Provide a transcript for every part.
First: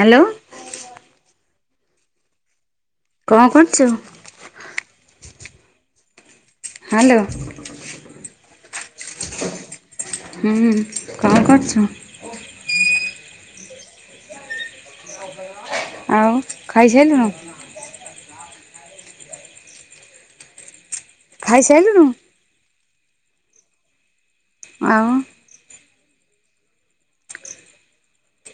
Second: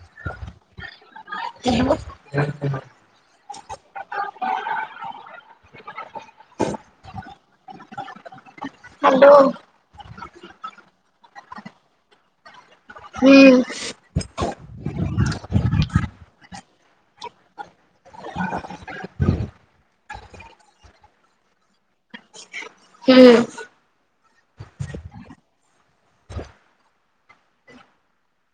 Hello [unintelligible] କଣ କରୁଛୁ? Hello hello ହୁଁ କଣ କରୁଛ? ହୁଁ ଆଉ ଖାଇସାରିଲୁନୁ? ଖାଇସାରିଲୁନୁ? ହୁଁ ଆଉ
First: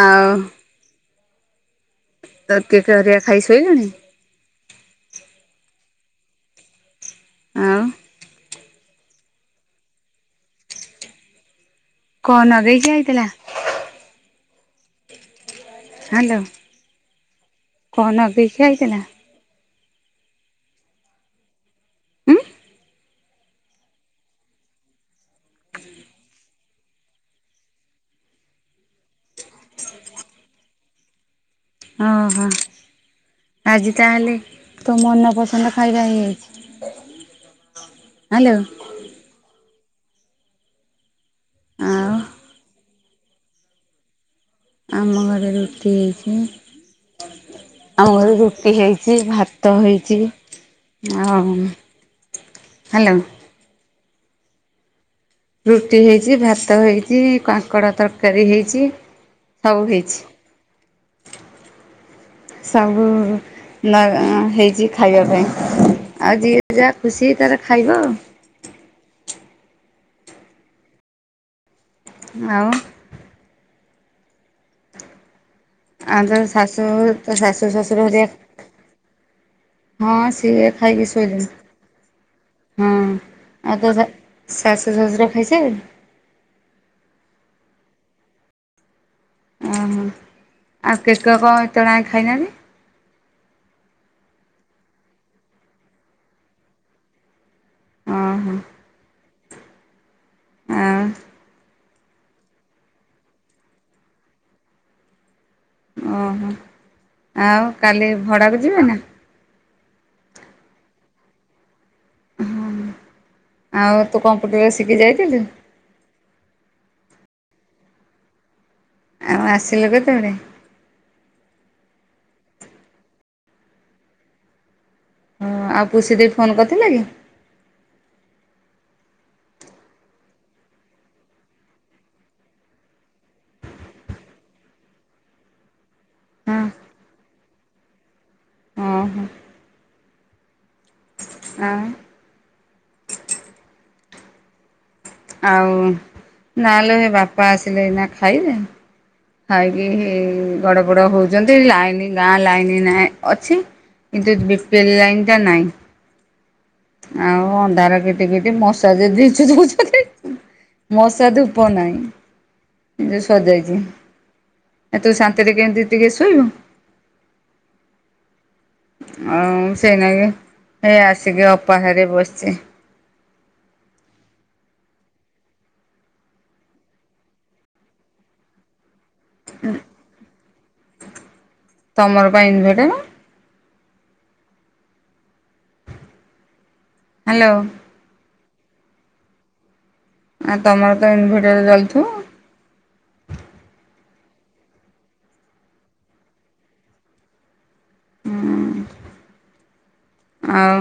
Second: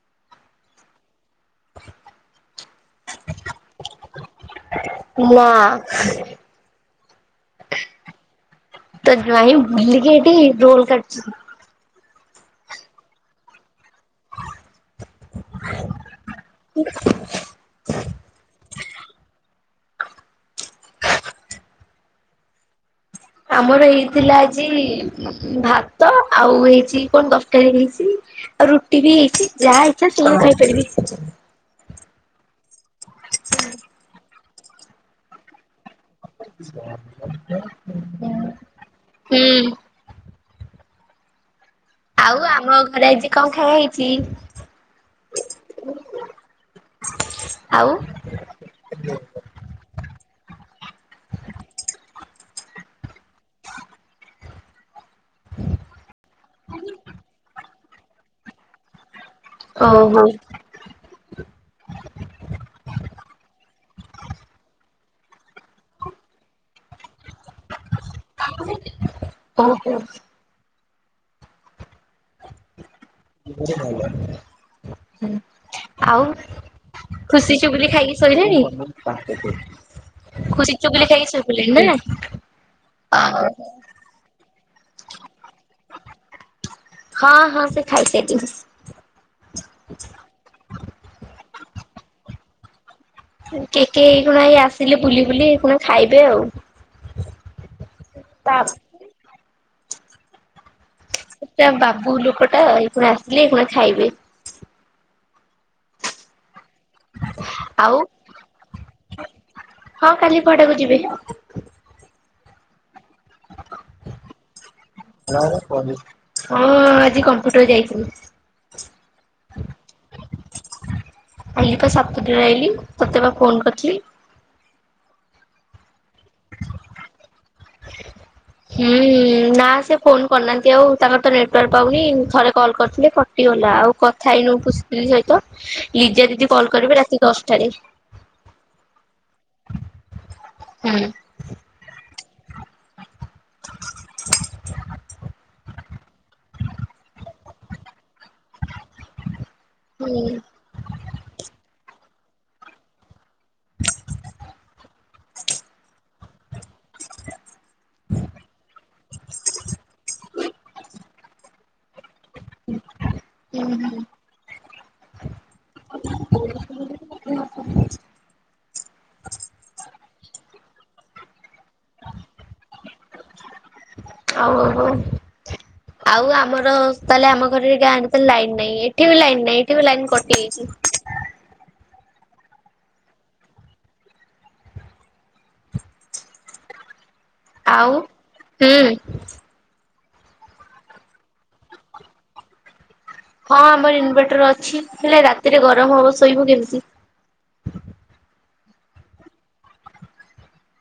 ଆଉ [unintelligible] ଖାଇ ଶୋଇଲାଣି? ମା ଆଉ ତ ଯାଇଁ ବୁଲିକି ଏଠି ରୋଲ କାଟୁଚି। କଣ ଲଗେଇକି ଆଇଥିଲା? ହ୍ୟାଲୋ। ହୁଁ। କଣ ନଗେଇକି ଆଇଥିଲା? ଉଁ ଆମର ଏଇ ଥିଲା ଆଜି ଭାତ ଆଉ ହେଇଛି କଣ ତରକାରୀ ହେଇଛି। ଆଉ ରୁଟି ବି ହେଇଛି ଯାହା ଇଛା ସେ ଖାଇପାରିବେ। ଓହୋ ଆଜି ତାହେଲେ ତୋ ମନପସନ୍ଦ ଖାଇବା ହେଇ ହ୍ୟାଲୋ ହୁଁ। ଆଉ ଆମ ଘରେ ଆଜି କଣ ଖାଇବା ହେଇଛି? ଆମ ଘରେ ରୁଟି ହେଇଛି। ଆଉ ଆମ ଘରେ ରୁଟି ହେଇଛି। ସେ ଭାତ ହୋଇଛି। ଆଉ ହ୍ୟାଲୋ। ରୁଟି ହେଇଛି ଭାତ ହେଇଛି କାଙ୍କଡ଼ ତରକାରୀ ହେଇଛି। ସବୁ ଓହୋ ହେଇଚି। ସବୁ ନ ହେଇଛି ଖାଇବା ପାଇଁ। ଆଉ ଯିଏ ଯାହା ଖୁସି ତାର ଖାଇବ। ଓହୋ। ଆଉ। ହ ଆଉ ତୋ ଶାଶୁ ତୋ ଖୁସି ଶାଶୁ ଚୁଗୁଲି ଶ୍ୱଶୁର ଖାଇକି ହେରିକା ଶୋଇଲେଣି? ହଁ ସିଏ ଖୁସି ଚୁଗୁଲି ଖାଇକି ଶୋଇ ଶୋଇଲେଣି ପଡ଼ିଲେ ନା? ହଁ ଆଉ ତୋ ଶା ଶାଶୁ ଶଶୁର ଖାଇସାରି ହଁ ହଁ ସେ ଖାଇସାରିଛନ୍ତି। ଓହୋ ଆଉ କେକ କଣ ଏତେବେଳ ଆଙ୍କେ ଖାଇନାହାନ୍ତି। କେକେ ଏଇ କଣ ଏଇ ଆସିଲେ ବୁଲି ବୁଲି କଣ ଖାଇବେ ଆଉ। ଓହୋ ତା ହ। ସେଟା ବାବୁ ଲୋକଟା ଏଇଖୁଣା ଆସିଲେ ଏଇଖୁଣା ଖାଇବେ ଓହୋ ଆଉ କାଲି ଭଡ଼ାକୁ ଯିବେ ନା? ହଁ କାଲି ଭଡାକୁ ଯିବେ। ହଁ ଆଉ ତୁ କମ୍ପୁଟର ଶିଖି ଯାଇ ହଁ ଆଜି କମ୍ପ୍ୟୁଟର ଯାଇଥିଲି। ଆଉ ଆସିଲୁ କେତେବେଳେ? ଆଇଲି ପା ସାତୁଟାରେ ଆଇଲି ତତେ ବା ଫୋନ କରିଥିଲି। ହଁ ଆଉ ପୁସି ଦେଇ ଫୋନ କରିଥିଲେ କି? ହୁଁ ନା ସେ ଫୋନ କରିନାହାନ୍ତି ଆଉ ତାଙ୍କର ତ ନେଟୱାର୍କ ପାଉନି ଥରେ କଲ୍ କରିଥିଲେ କ ଟି ଗଲା ଆଉ କଥା ହେଇନୁ ପୁସିଦିଦି ସହିତ ଲିଜା ଦିଦି ହଁ କଲ କରିବେ ରାତି ଦଶଟାରେ। ଆଁ ହଁ। ହୁଁ। ଆଁ। ଆଉ ନାଲୋ ହେଇ ବାପା ଆସିଲେ ଏଇନା ଖାଇବେ। ଖାଇକି ହୁଁ ଗଡ ପଡ ହୋଉଛନ୍ତି ଲାଇନ ଗାଁ ଲାଇନ ନାହିଁ। ଅଛି କିନ୍ତୁ ବି ପି ଏଲ ଲାଇନ୍ଟା ନାହିଁ। ଆଉ ଅନ୍ଧାର କିଟିକିଟି ମଶା ଯେ ଧିଶି ଦେଉଛନ୍ତି। ମଶା ଧୂପ ନାହିଁ ଯୋଉ ସରିଯାଇଚି। ହୁଁ ଆ ତୁ ଶାନ୍ତିରେ କେମିତି ଟିକେ ଶୋଇବୁ। ଆଉ ସେଇନାକି ହେଇ ଆସିକି ଅପା ଘରେ ବସିଛି। ଆଉ ଆଉ ହଉ। ଆଉ ଆମର ତାହେଲେ ଆମ ଘରେ ଗାଁ ରେ ଲାଇନ ନାହିଁ ଏଠି ବି ଲାଇନ୍ ନାହିଁ ଏଠି ବି ଲାଇନ କଟିଯାଇଛି। ତମର ପା ଇନଭଟର? ହ୍ୟାଲୋ। ଆଉ ହୁଁ। ଆ ତମର ତ ଇନଭର୍ଟର ରେ ଚାଲୁଥିବ। ହଁ ଆମର ଇନଭର୍ଟର ଅଛି ହେଲେ ରାତିରେ ଗରମ ହବ ଶୋଇବୁ କେମିତି? ହୁଁ। ଆଉ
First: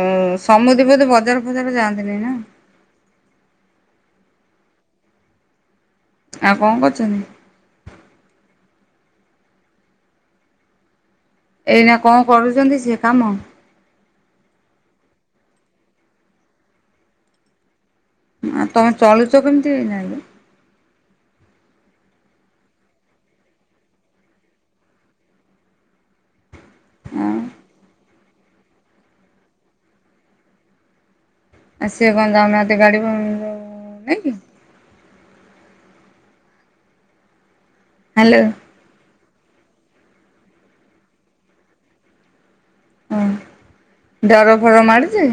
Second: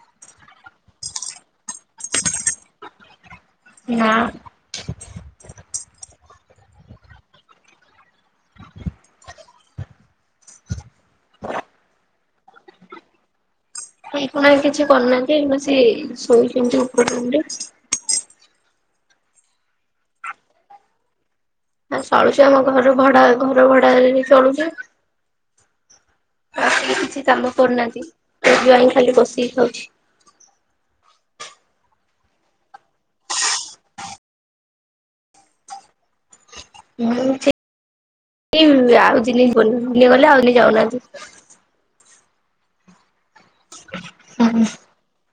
ଏ ସମୁଦି ବୋଧେ ବଜାର ଫଜାର ଯାଆନ୍ତିନି ନା? ନା। ଆଉ କଣ କରୁଛନ୍ତି? ହଁ ଏଇନା କଣ କରୁଛନ୍ତି ସେ କାମ? ସେ କଣ କିଛି କରିୁନାହାନ୍ତି ଏଇନୁ ଆସି ଶୋଇଛନ୍ତି ଉପର ରୁମରେ। ଆ ତମେ ଚଳୁଚ କେମିତି ଏଇନାରେ? ହ ଚଳୁଚୁ ଆମ ଘର ଭଡା ଘର ଭଡା ରେ ବି ଚଳୁଛୁ। ଆଉ ତ କିଛି ଆଁ କାମ କରୁନାହାନ୍ତି ତୋ ଜ୍ୱାଇଁ ଖାଲି ବସିକି ଖାଉଚି। ଆଉ ସିଏ କଣ ଯାଉନାହାନ୍ତି ଗାଡ଼ି [unintelligible] ଯୋଉ ନେଇକି? [unintelligible] ହ୍ୟାଲୋ। ଆଉ [unintelligible] ଗଲେ ଆଉ ଯାଉନାହାନ୍ତି? ହଁ ଡର ଫର ମାଡୁଛି?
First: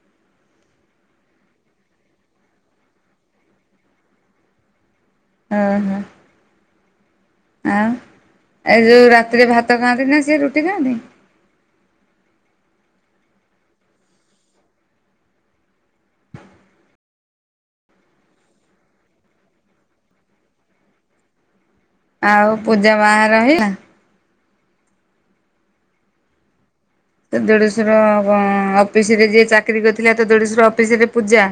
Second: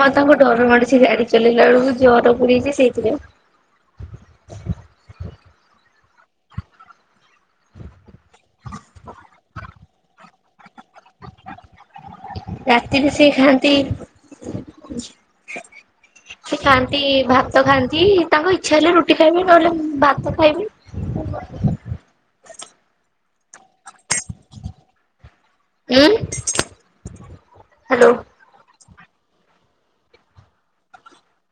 ହଁ ତାଙ୍କୁ ଡର ମାଡୁଛି ସେ ଗାଡି ଚଲେଇଲା ବେଳକୁ ଜର ପୁଡେଇଛି ସେଇଥି ପାଇଁ। ଅ ହଁ। ଆଉ ଏ ଯୋଉ ରାତିରେ ଭାତ ଖାଆନ୍ତି ନା ସିଏ ରୁଟି ଖାଆନ୍ତି? ରାତିରେ ସେ ଖାଆନ୍ତି ସେ ଖାଆନ୍ତି ଭାତ ଖାଆନ୍ତି ତାଙ୍କ ଇଚ୍ଛା ହେଲେ ରୁଟି ଖାଇବେ ନହେଲେ ଭାତ ଖାଇବେ? ଆଉ ପୂଜା ବା ରହିଲା? [unintelligible] ସେ ଦେଢଶୁର ହ୍ୟାଲୋ ବା [unintelligible] ଅଫିସ ରେ ଯିଏ ଚାକିରି କରିଥିଲେ ତ ଦେଢଶୁର ଅଫିସରେ ପୂଜା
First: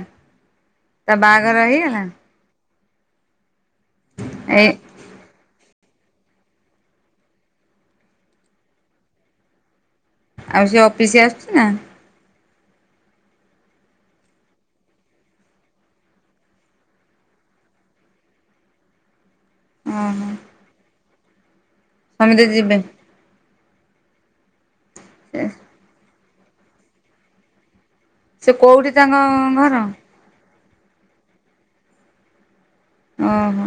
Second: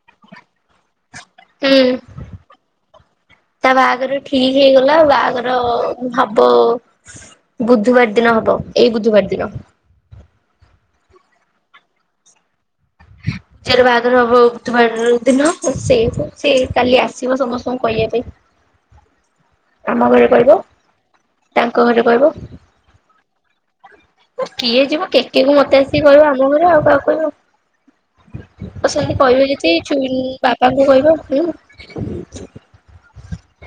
ତା ବାହା ହୁଁ ତା ବାହାଘର ଠିକ ଏ ହେଇଗଲା ବାହାଘର ର ହବ ବୁଧବାର ଦିନ ହବ ଏଇ ବୁଧବାର ଦିନ। ଆଉ ସେ ଅଫିସ ଆସୁଛି ନା? ହୁଁ ତାର ବାହାଘର ହେବ ବୁଧବାର ଦିନ ସେ ସେ କାଲି ଆସିବ ସମସ୍ତଙ୍କୁ କହିବା ପାଇଁ। ଆମ ଘରେ ଓହୋ କହିବ ତାଙ୍କ ଘରେ କହିବ? ସମସ୍ତେ ଯିବେ କିଏ ଯିବ କେ କେ କୁ ମତେ ଆସିକି କହିବ ଆମ ଘରେ ଆଉ କାହାକୁ ସେ କହିବ? କୋଉଠି ତ ତାଙ୍କ ସେଇଠି କହିବ ଯଦି ଘର ଚୁଡ଼ି ବାପାଙ୍କୁ କହିବ ହୁଁ। ଅହ।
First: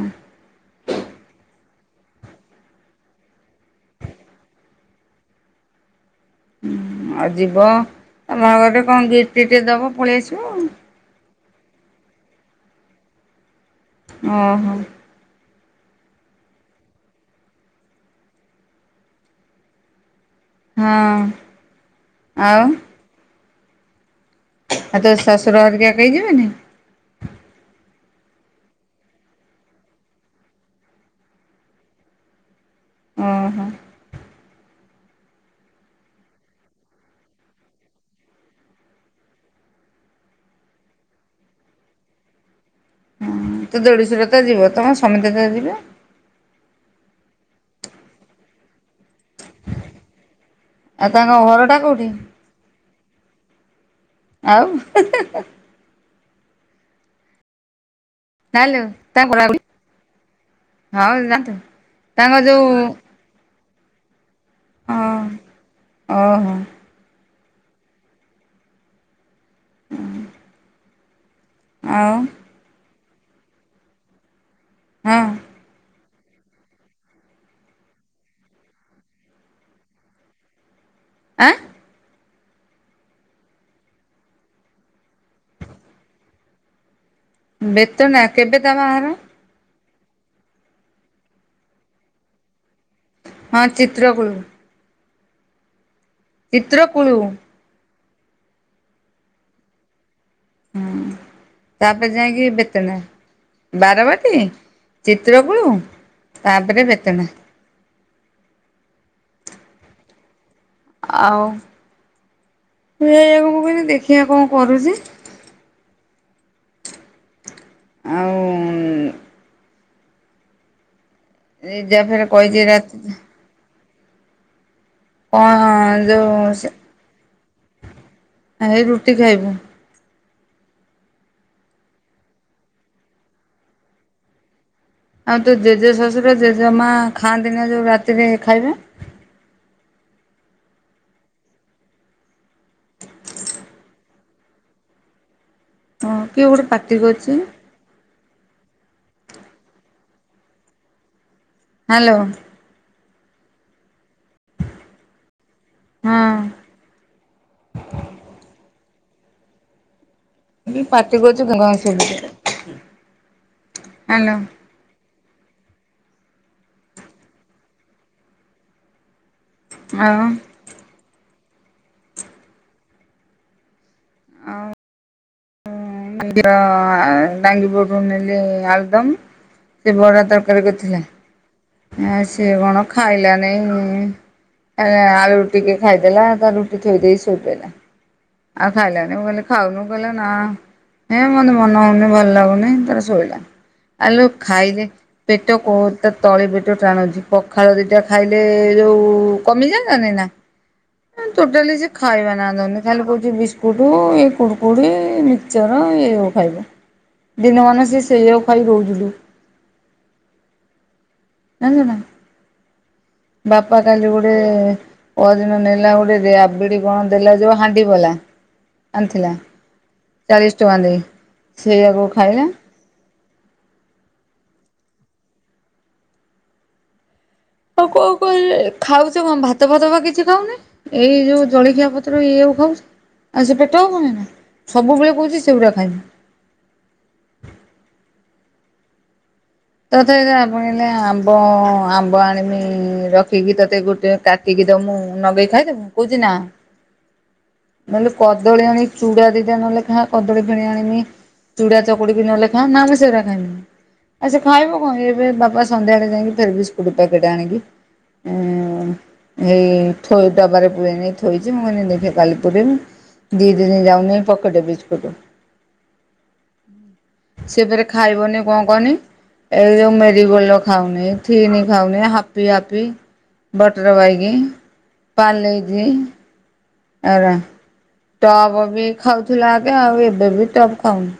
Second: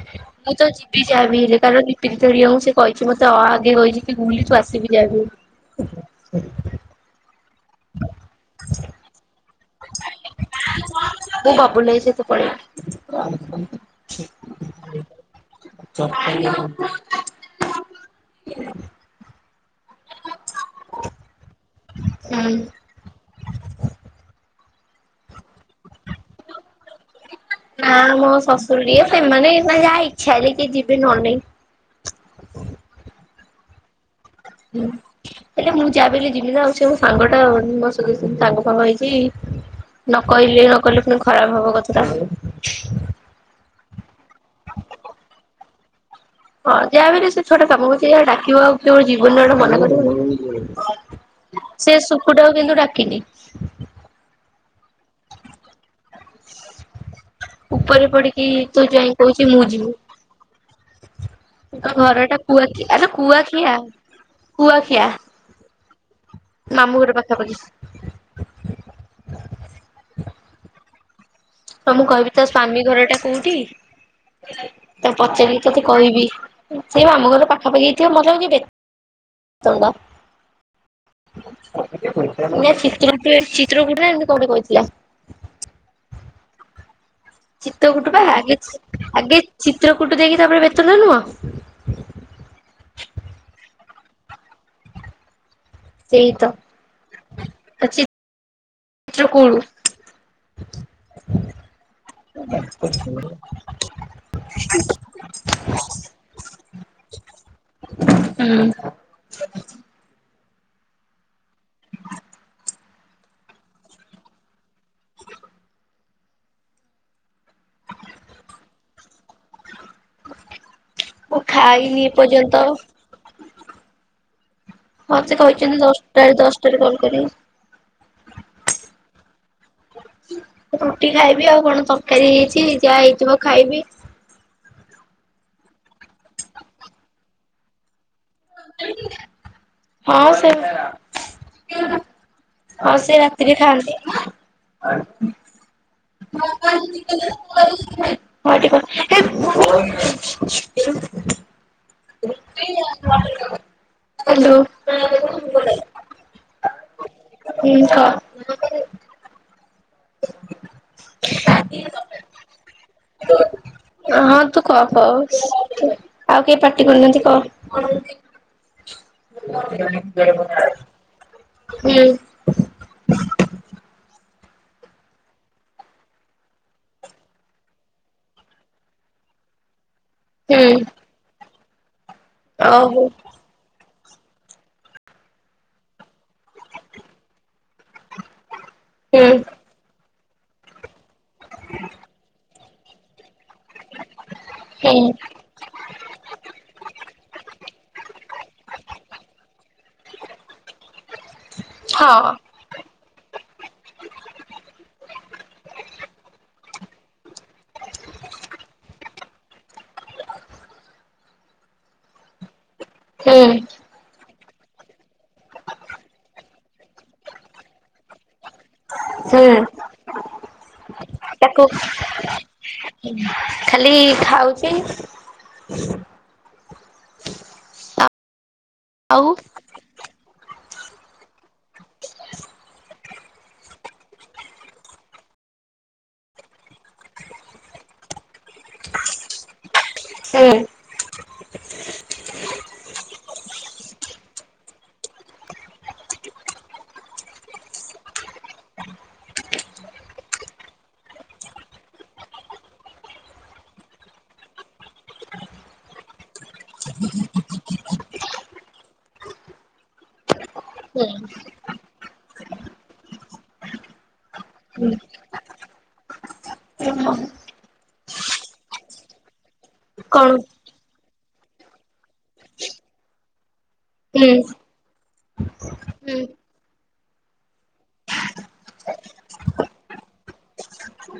ମୁଁ ତ ଯିବି ଯାହା ବି ହେଲେ କାରଣ ଲିପି ଦିଧରିଆକୁ ସେ କହିଛି ମତେ ଆ ଆଗେ କହିଚି କି ବୁଲି ତୁ ଆସିବୁ ଯାହା ବି ହଉ। [inaudible] ହୁଁ ଆଉ ଯିବ ତ ବାହାଘରରେ କଣ ଗିଫ୍ଟ ଫିଫ୍ଟ ଦବ ପଳେଇ ଆସିବ ଆଉ। [unintelligible] ମୁଁ ବବୁଲ୍ ଭାଇ ସହିତ ଓହୋ ପଲେଇବି। [inaudible] ହଁ। ହୁଁ। ଆଉ ଆଉ ତୋ ଶଶୁର ହେରିକା କେଇ ଯିବେନି। ନା ମୋ ଶ୍ୱଶୁର ରିଅ ସେମାନେ ନା ଯାହା ଇଚ୍ଛା ହେଲେ କିଏ ଯିବେ ନହେଲେ ନାଇଁ। [inaudible] ଓହୋ। ହୁଁ। ହେଲେ ମୁଁ ଯାବି ହେଲେ ଯିବି ନା ଆଉ ସେ ମୋ ସାଙ୍ଗ ଟା ମୋ [inaudible] ସାଙ୍ଗ ଫାଙ୍ଗ ହେଇଛି। ନ କହିଲେ ନ କହିଲେ ପୁଣି ଖରାପ ହବ କଥାଟା। ତୋ ଦେଡିଶ୍ୱର ତ ଯିବ ତମ ସମତେ ତ ଯିବେ। ହଁ ଯାହା ବି ହେଲେ ସେ ଛୁଆଟା ତମୁକୁ ସିଏ ଡାକିବ ଆଉ ତୁମେ ଯିବ ନି ଗୋଟେ ମନେ କରିବ ଆଉ ତାଙ୍କ ଘରଟା [inaudible] ସେ କୋଉଠି ସୁଖୁଟାକୁ କିନ୍ତୁ ଡାକିନି। ଆଉ। ଉପରେ ପଡିି କି ତୋ ନାଲୋ ଯୋଇଁ ତାଙ୍କ ଘର କହୁଚି ମୁଁ ଯିମି ହଁ ଜାଣିଛୁ [inaudible] ତ ଘର ତାଙ୍କ ଟା ଯୋଉ କୁଆକିଆରେ କୁଆଖିଆ ହଁ କୁଆଖିଆ ଓହୋ ମାମୁଁ ଘର ପାଖାପାଖି। ହୁଁ। ତ ମୁଁ କହିବି ତା ସ୍ଵାମୀ ଘର ଟା କୋଉଠି [inaudible] ତାକୁ ହଁ ପଚାରି କି ତତେ କହିବି ସେଇ ମାମୁଁ ଘର ପାଖାପଖି ହେଇଥିବ ମତେ ଲାଗୁଛି [inaudible] ଆଁ। [unintelligible] ଚିତ୍ରକୂଟ ନା ଏମିତି କୋଉଠି କହିଥିଲା। ଚିତ୍ର କୁଟ ବା ବେତନା ଆଗ କେବେ ତା ଚି ବାହାଘର? ଆଗେ ଚିତ୍ର କୁଟୁ ଦେଇକି ତାପରେ ବେତଡା ନୁହଁ। ହଁ ଚିତ୍ରକୁଳୁ। ସେଇତ ଚିତ୍ରକୂଳୁ ଆ ଚି ଚିତ୍ରକୁଳୁ। ହୁଁ ତାପରେ ଯାଇକି ବେତନା। ବାରବାତୀ ଚିତ୍ରକୂଳୁ ତାପରେ ବେତନା। ହୁଁ! [inaudible] ଆଉ ହୁ ଏଇଆକୁ ମୁଁ କଇଲି ଦେଖିବା କଣ କରୁଚି? ଆଉ ମୁଁ ଲିଜା ଖାଇନି ଏ ଫେରେ କହିଛି ପଯନ୍ତ। ରାତି ହଁ ସେ କଣ କହିଛନ୍ତି ଦଶଟାରେ ଦଶଟାରେ କଲ୍ କରିବି। ଆ ଏ ରୁଟି ଖାଇବୁ। ରୁଟି ଖାଇବି ଆଉ କଣ ତରକାରୀ ହେଇଛି ଯାହା ହେଇଥିବ ଖାଇବି। ଆଉ ତୁ ଜେଜେ ଶ୍ୱଶୁର ଜେଜେମା ଖାଆନ୍ତି ନା ଯୋଉ ରାତିରେ ଖାଇବେ। ହଁ ସେ ହଁ ସେ ରାତିରେ ଖାଆନ୍ତି। ହଁ କିଏ ଗୋଟେ ପାଟି କରୁଛି [inaudible] [unintelligible] ହ୍ୟାଲୋ! ହ୍ୟାଲୋ! ହଁ! ହୁଁ କହ। ମୁଁ କହିଲି ପାଟି କରୁଚି ଘଁ ଘଁ ଶୁଭୁନି ହାଲୋ। କ କ ଆଉ କେଇ ପାଟି କରୁନାହାନ୍ତି କହ। ଆଉ ହୁଁ। ଆଉ [unintelligible] ଟାଙ୍ଗି ପଟୁ ନେଲେ ଆଳଦମ୍ ସେ ବରା ତରକାରୀ ହୁଁ କରି ଥିଲା ଆ ସିଏ କଣ ଓହୋ ଖାଇଲା ନାଇଁ ଏରା ଆଳୁ ଟିକେ ଖାଇଦେଲା ତା ରୁଟି ଥୋଇ ଦେଇ ଶୋଇପଡ଼ିଲା ଆଉ ଖାଇଲା ନାଇଁ ମୁଁ ହୁଁ କହିଲି ଖାଉନୁ କହିଲା ନା। ହେ ମତେ ମନ ହଉନି ଭଲ ଲାଗୁନି ତାରା ଶୋଇଲା ଆଲୋ ଖାଇଦେ ହୁଁ ପେ ପେଟ କଁ ହୋଉଚି ତାର ତଳି ପେଟ ଟାଣୁଚି ପଖାଳ ଦିଟା ଖାଇଲେ ଯୋଉ କମିଯାନ୍ତାନି ନା। ଆଁ ଟୋଟାଲି ସେ ଖାଇବା ନା ହଁ। ଧରୁନି। ଖାଲି କହୁଚି ବିସ୍କୁଟ ଏ କୁଡ଼କୁଡ଼ି ମିକ୍ସଚର ଏଇଆ କୁ ଖାଇବ। ଦିନମାନ ସେ ସେଇଆକୁ ଖାଇ ରହୁଚି ଲୋ। ଜାଣିଚୁନା ହୁଁ ବାପା କାଲି ଗୋଟେ ପଦିନ ନେଲା ଗୋଟେ ରାବିଡି କଣ ଦେଲା ଯୋଉ ହାଣ୍ଡି ବଲା ଆଣିଥିଲା ହୁଁ ଚାଳିଶ ଟଙ୍କା ଦେଇ ତାକୁ ସେଇଆକୁ ଖାଇଲା। ଖାଲି ଖାଉଚି ଆଉ କନ କରି ଖାଉଚି ଆଉ କଣ ଭାତ ଭାତ ଫାତ ବା କିଛି ଖାଉନି ଏଇ ଯୋଉ ଜଳଖିଆ ପତ୍ର ଏଇଆ କୁ ଖାଉଚି। ଆଉ ସେ ପେଟ ହବନିନା ସବୁବେଳେ କହୁଚି ସେଗୁଡ଼ା ଖାଇବି। ତଥାବି ବାପା ହୁଁ କହିଲେ ଆମ୍ବ ଆମ୍ବ ଆଣିବି ରଖିକି ତତେ ଗୋଟୋ କା ଟିକି ଦମୁଁ ନଗେଇ ଖାଇଦବୁ କହୁଚି ନା ହ ନେହେଲେ କଦଳୀ ଆଣି ଚୁଡା ଦିଟା ନହେଲେ ଖା କଦଳୀ କିଣି ଆଣିବି ଚୁଡା ଚକୁଡି କି ନହଲେ ଖା ନା ମୁଁ ସେଗୁରା ଖାଇମିନି। ଆଉ ସେ ଖାଇବ କଣ ଏବେ ବାପା ସନ୍ଧ୍ୟାରେ ଯାଇଁକି ଫେର ବିସ୍କୁଟ୍ ପ୍ୟାକେଟ୍ ଆଣିକି ଇଁ ହେଇ ଥୋଇ ଡବାରେ ପୂରେଇନି ଥୋଇଚି ମୁଁ କହିନି ଦେଖେ କାଲି ପୁରେଇମି। ଦି ଦିନ ଯାଉନି ପକଟେ ବିସ୍କୁଟ [inaudible] ହୁଁ ସେ ଫେରେ ଖାଇବନି କଣ କହନି? ଏଯୋଉ କଣ ମେରିଗୋଲଡ ଖାଉନେଇ ଥିନି ଖାଉନେଇ ହାପି ହାପି ବଟର ହୁଁ ବାଇଗି ପାର୍ଲେଜି ହୁଁ ଏରା ଟପ୍ ବି ଖାଉଥିଲା ଆଗେ ଆଉ ଏବେ ବି ଟପ୍ ଖାଉନି।